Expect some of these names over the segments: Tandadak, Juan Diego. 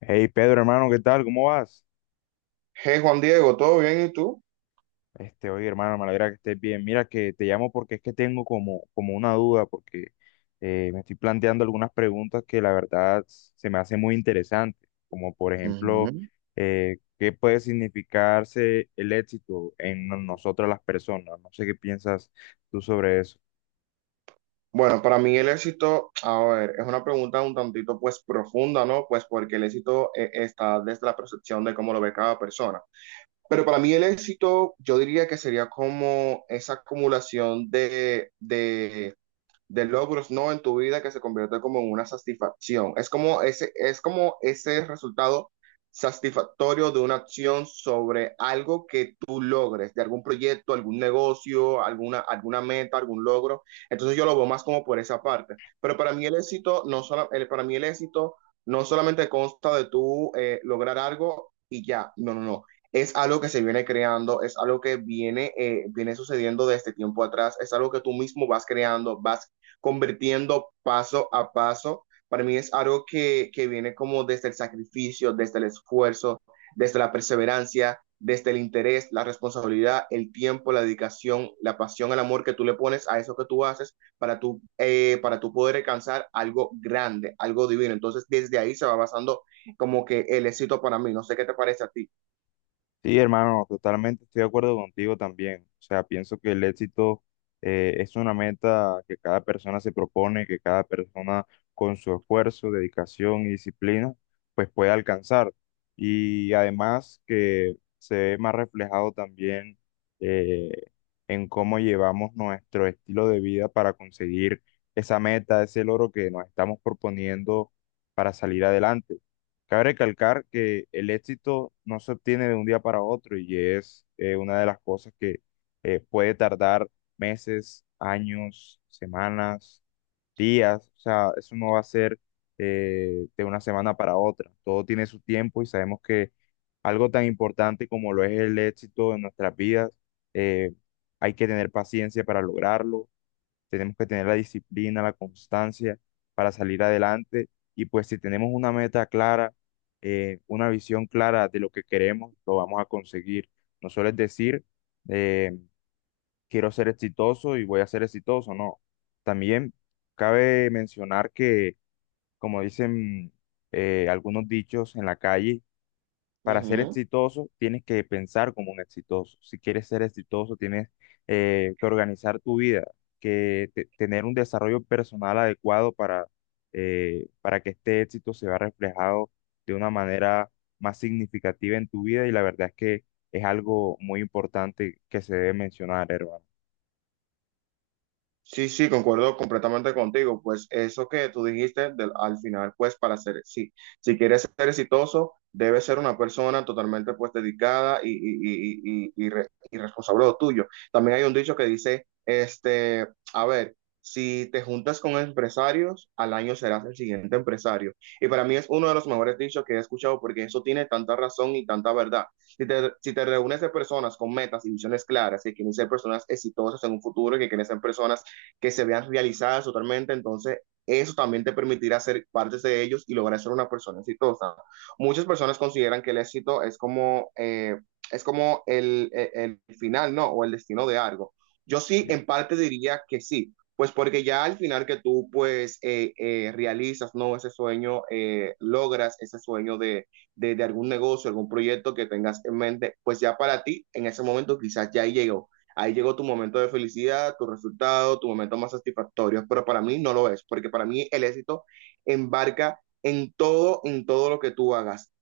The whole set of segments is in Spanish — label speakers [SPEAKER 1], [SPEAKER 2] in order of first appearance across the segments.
[SPEAKER 1] Hey Pedro, hermano, ¿qué tal? ¿Cómo vas?
[SPEAKER 2] Hey Juan Diego, ¿todo bien? ¿Y tú?
[SPEAKER 1] Este, oye, hermano, me alegra que estés bien. Mira que te llamo porque es que tengo como una duda, porque me estoy planteando algunas preguntas que la verdad se me hacen muy interesantes, como por ejemplo,
[SPEAKER 2] Ujú.
[SPEAKER 1] ¿qué puede significarse el éxito en nosotras las personas? No sé qué piensas tú sobre eso.
[SPEAKER 2] Bueno, para mí el éxito, a ver, es una pregunta un tantito pues profunda, ¿no? Pues porque el éxito está desde la percepción de cómo lo ve cada persona. Pero para mí el éxito, yo diría que sería como esa acumulación de logros, ¿no? En tu vida que se convierte como en una satisfacción. Es como ese resultado satisfactorio de una acción sobre algo que tú logres, de algún proyecto, algún negocio, alguna, alguna meta, algún logro. Entonces yo lo veo más como por esa parte. Pero para mí el éxito no solo, el, para mí el éxito no solamente consta de tú lograr algo y ya, no, no, no. Es algo que se viene creando, es algo que viene, viene sucediendo desde tiempo atrás, es algo que tú mismo vas creando, vas convirtiendo paso a paso. Para mí es algo que viene como desde el sacrificio, desde el esfuerzo, desde la perseverancia, desde el interés, la responsabilidad, el tiempo, la dedicación, la pasión, el amor que tú le pones a eso que tú haces para tú poder alcanzar algo grande, algo divino. Entonces, desde ahí se va basando como que el éxito para mí. No sé qué te parece a ti.
[SPEAKER 1] Sí, hermano, totalmente estoy de acuerdo contigo también. O sea, pienso que el éxito es una meta que cada persona se propone, que cada persona con su esfuerzo, dedicación y disciplina, pues puede alcanzar. Y además que se ve más reflejado también, eh, en cómo llevamos nuestro estilo de vida para conseguir esa meta, ese logro que nos estamos proponiendo para salir adelante. Cabe recalcar que el éxito no se obtiene de un día para otro y es, una de las cosas que puede tardar meses, años, semanas, días. O sea, eso no va a ser, de una semana para otra. Todo tiene su tiempo y sabemos que algo tan importante como lo es el éxito en nuestras vidas, eh, hay que tener paciencia para lograrlo. Tenemos que tener la disciplina, la constancia para salir adelante, y pues si tenemos una meta clara, una visión clara de lo que queremos, lo vamos a conseguir. No solo es decir, eh, quiero ser exitoso y voy a ser exitoso, no. También cabe mencionar que, como dicen, algunos dichos en la calle,
[SPEAKER 2] Uh
[SPEAKER 1] para ser
[SPEAKER 2] -huh.
[SPEAKER 1] exitoso, tienes que pensar como un exitoso. Si quieres ser exitoso, tienes, que organizar tu vida, que tener un desarrollo personal adecuado para que este éxito se vea reflejado de una manera más significativa en tu vida. Y la verdad es que es algo muy importante que se debe mencionar, hermano.
[SPEAKER 2] Sí, sí, concuerdo completamente contigo. Pues eso que tú dijiste al final, pues para ser, sí, si quieres ser exitoso, debes ser una persona totalmente pues dedicada y responsable de lo tuyo. También hay un dicho que dice, este, a ver, si te juntas con empresarios, al año serás el siguiente empresario. Y para mí es uno de los mejores dichos que he escuchado porque eso tiene tanta razón y tanta verdad. Si te reúnes de personas con metas y visiones claras que quieren ser personas exitosas en un futuro, que quieren ser personas que se vean realizadas totalmente, entonces eso también te permitirá ser parte de ellos y lograr ser una persona exitosa. Muchas personas consideran que el éxito es como el final, ¿no? O el destino de algo. Yo sí,
[SPEAKER 1] Sí.
[SPEAKER 2] en parte diría que sí, pues porque ya al final que tú pues realizas, ¿no? Ese sueño, logras ese sueño de algún negocio, algún proyecto que tengas en mente, pues ya para ti en ese momento quizás ya llegó ahí llegó tu momento de felicidad, tu resultado, tu momento más satisfactorio, pero para mí no lo es, porque para mí el éxito embarca en todo lo que tú hagas,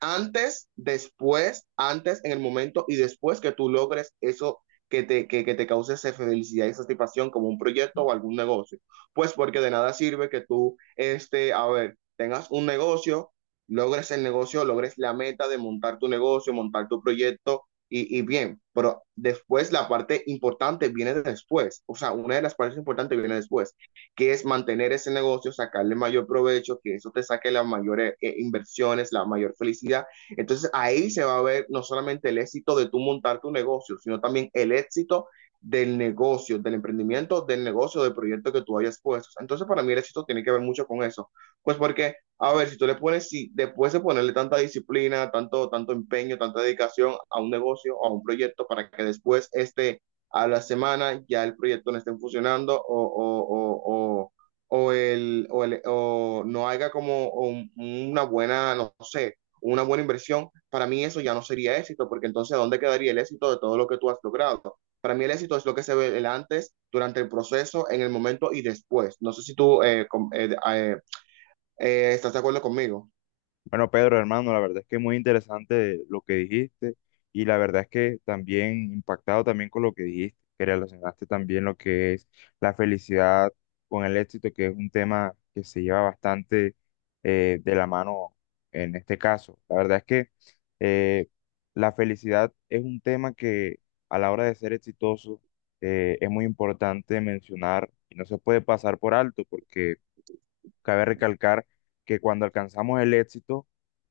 [SPEAKER 2] antes, después, antes, en el momento y después que tú logres eso que te cause esa felicidad y satisfacción como un proyecto o algún negocio. Pues porque de nada sirve que tú, este, a ver, tengas un negocio, logres el negocio, logres la meta de montar tu negocio, montar tu proyecto y bien, pero después la parte importante viene después, o sea, una de las partes importantes viene después que es mantener ese negocio, sacarle mayor provecho, que eso te saque las mayores inversiones, la mayor felicidad. Entonces ahí se va a ver no solamente el éxito de tú montar tu negocio, sino también el éxito del negocio, del emprendimiento, del negocio, del proyecto que tú hayas puesto. Entonces, para mí el éxito tiene que ver mucho con eso. Pues porque, a ver, si tú le pones, si después de ponerle tanta disciplina, tanto, tanto empeño, tanta dedicación a un negocio, a un proyecto, para que después este a la semana ya el proyecto no esté funcionando o el, o, el, o no haga como una buena, no sé, una buena inversión, para mí eso ya no sería éxito, porque entonces ¿dónde quedaría el éxito de todo lo que tú has logrado? Para mí el éxito es lo que se ve el antes, durante el proceso, en el momento y después. No sé si tú eh, eh, estás de acuerdo conmigo.
[SPEAKER 1] Bueno, Pedro, hermano, la verdad es que muy interesante lo que dijiste, y la verdad es que también impactado también con lo que dijiste, que relacionaste también lo que es la felicidad con el éxito, que es un tema que se lleva bastante, de la mano en este caso. La verdad es que, eh, la felicidad es un tema que a la hora de ser exitoso, es muy importante mencionar y no se puede pasar por alto porque cabe recalcar que cuando alcanzamos el éxito,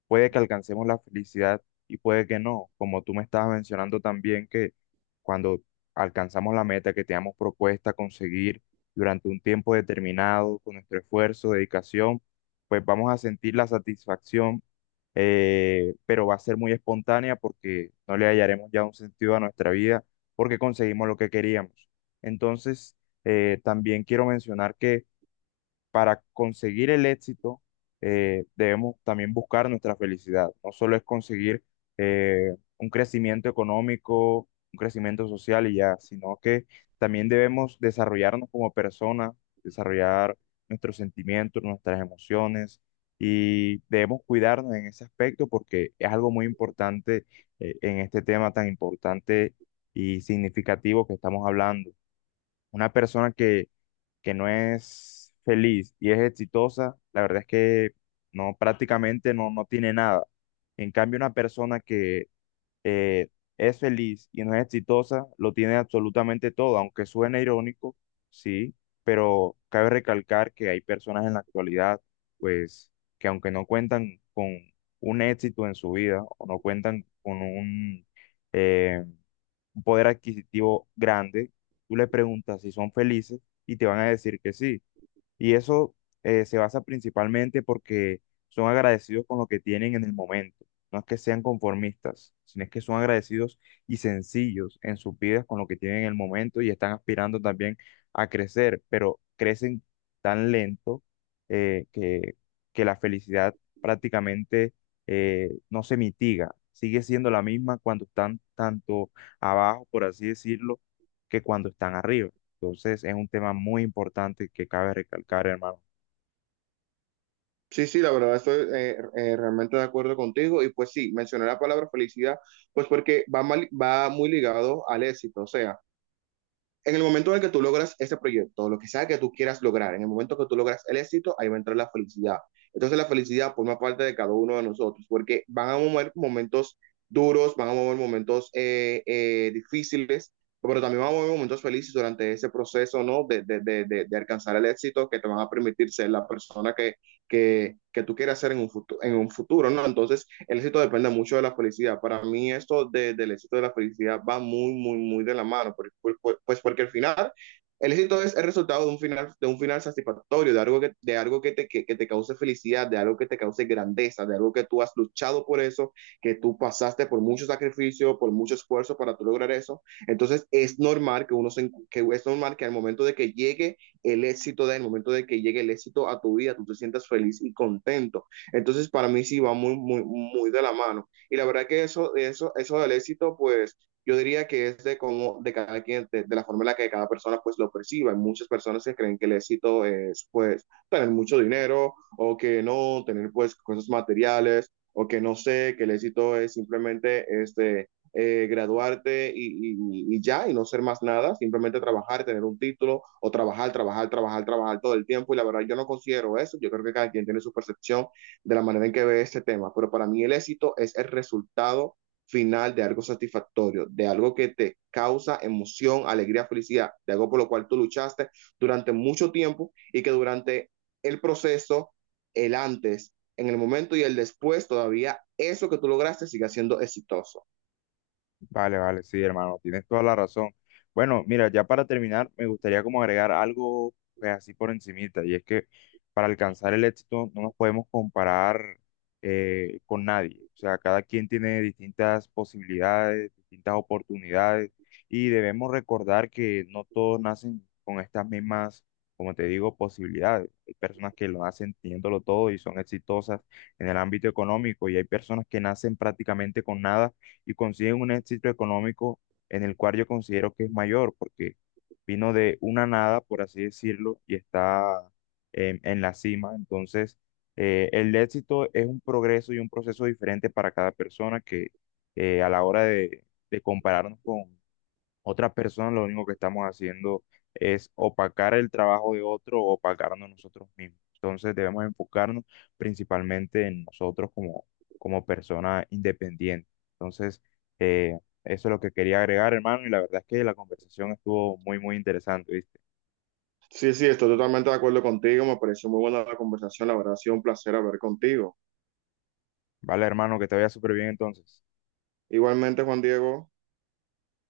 [SPEAKER 1] puede que alcancemos la felicidad y puede que no, como tú me estabas mencionando también, que cuando alcanzamos la meta que teníamos propuesta conseguir durante un tiempo determinado, con nuestro esfuerzo, dedicación, pues vamos a sentir la satisfacción, pero va a ser muy espontánea porque no le hallaremos ya un sentido a nuestra vida porque conseguimos lo que queríamos. Entonces, también quiero mencionar que para conseguir el éxito, debemos también buscar nuestra felicidad. No solo es conseguir, un crecimiento económico, un crecimiento social y ya, sino que también debemos desarrollarnos como personas, desarrollar nuestros sentimientos, nuestras emociones, y debemos cuidarnos en ese aspecto porque es algo muy importante, en este tema tan importante y significativo que estamos hablando. Una persona que no es feliz y es exitosa, la verdad es que no, prácticamente no, no tiene nada. En cambio, una persona que, eh, es feliz y no es exitosa, lo tiene absolutamente todo, aunque suene irónico, sí, pero cabe recalcar que hay personas en la actualidad, pues, que aunque no cuentan con un éxito en su vida o no cuentan con eh, un poder adquisitivo grande, tú le preguntas si son felices y te van a decir que sí. Y eso, se basa principalmente porque son agradecidos con lo que tienen en el momento. No es que sean conformistas, sino es que son agradecidos y sencillos en sus vidas con lo que tienen en el momento, y están aspirando también a crecer, pero crecen tan lento, eh, que, que la felicidad prácticamente, no se mitiga. Sigue siendo la misma cuando están tanto abajo, por así decirlo, que cuando están arriba. Entonces, es un tema muy importante que cabe recalcar, hermano.
[SPEAKER 2] Sí, sí, la verdad estoy realmente de acuerdo contigo y pues sí, mencioné la palabra felicidad pues porque va, va muy ligado al éxito, o sea, en el momento en el que tú logras ese proyecto, lo que sea que tú quieras lograr, en el momento que tú logras el éxito, ahí va a entrar la felicidad. Entonces la felicidad forma parte de cada uno de nosotros, porque van a mover momentos duros, van a mover momentos difíciles, pero también van a mover momentos felices durante ese proceso, ¿no? De alcanzar el éxito que te van a permitir ser la persona que tú quieras ser en un futuro, ¿no? Entonces, el éxito depende mucho de la felicidad. Para mí esto de, del éxito de la felicidad va muy, muy, muy de la mano, pues porque al final el éxito es el resultado de un final satisfactorio, de algo que te cause felicidad, de algo que te cause grandeza, de algo que tú has luchado por eso, que tú pasaste por mucho sacrificio, por mucho esfuerzo para tú lograr eso. Entonces es normal que uno se, que es normal que al momento de que llegue el éxito, del momento de que llegue el éxito a tu vida, tú te sientas feliz y contento. Entonces, para mí sí va muy, muy, muy de la mano. Y la verdad que eso del éxito, pues yo diría que es de cómo, de cada quien, de la forma en la que cada persona pues lo perciba. Hay muchas personas que creen que el éxito es pues tener mucho dinero o que no, tener pues cosas materiales o que no sé, que el éxito es simplemente este, graduarte y ya, y no ser más nada, simplemente trabajar, tener un título o trabajar, trabajar, trabajar, trabajar todo el tiempo. Y la verdad, yo no considero eso. Yo creo que cada quien tiene su percepción de la manera en que ve este tema, pero para mí el éxito es el resultado final de algo satisfactorio, de algo que te causa emoción, alegría, felicidad, de algo por lo cual tú luchaste durante mucho tiempo y que durante el proceso, el antes, en el momento y el después, todavía eso que tú lograste siga siendo exitoso.
[SPEAKER 1] Vale, vale, sí, hermano, tienes toda la razón. Bueno, mira, ya para terminar, me gustaría como agregar algo, pues, así por encimita, y es que para alcanzar el éxito no nos podemos comparar, con nadie. O sea, cada quien tiene distintas posibilidades, distintas oportunidades, y debemos recordar que no todos nacen con estas mismas, como te digo, posibilidades. Hay personas que lo nacen teniéndolo todo y son exitosas en el ámbito económico, y hay personas que nacen prácticamente con nada y consiguen un éxito económico en el cual yo considero que es mayor, porque vino de una nada, por así decirlo, y está en la cima. Entonces, el éxito es un progreso y un proceso diferente para cada persona que, a la hora de compararnos con otras personas, lo único que estamos haciendo es opacar el trabajo de otro o opacarnos nosotros mismos. Entonces debemos enfocarnos principalmente en nosotros como, como persona independiente. Entonces, eh, eso es lo que quería agregar, hermano, y la verdad es que la conversación estuvo muy, muy interesante, ¿viste?
[SPEAKER 2] Sí, sí, estoy totalmente de acuerdo contigo, me pareció muy buena la conversación, la verdad ha sido un placer hablar contigo.
[SPEAKER 1] Vale, hermano, que te vaya súper bien entonces.
[SPEAKER 2] Igualmente, Juan Diego.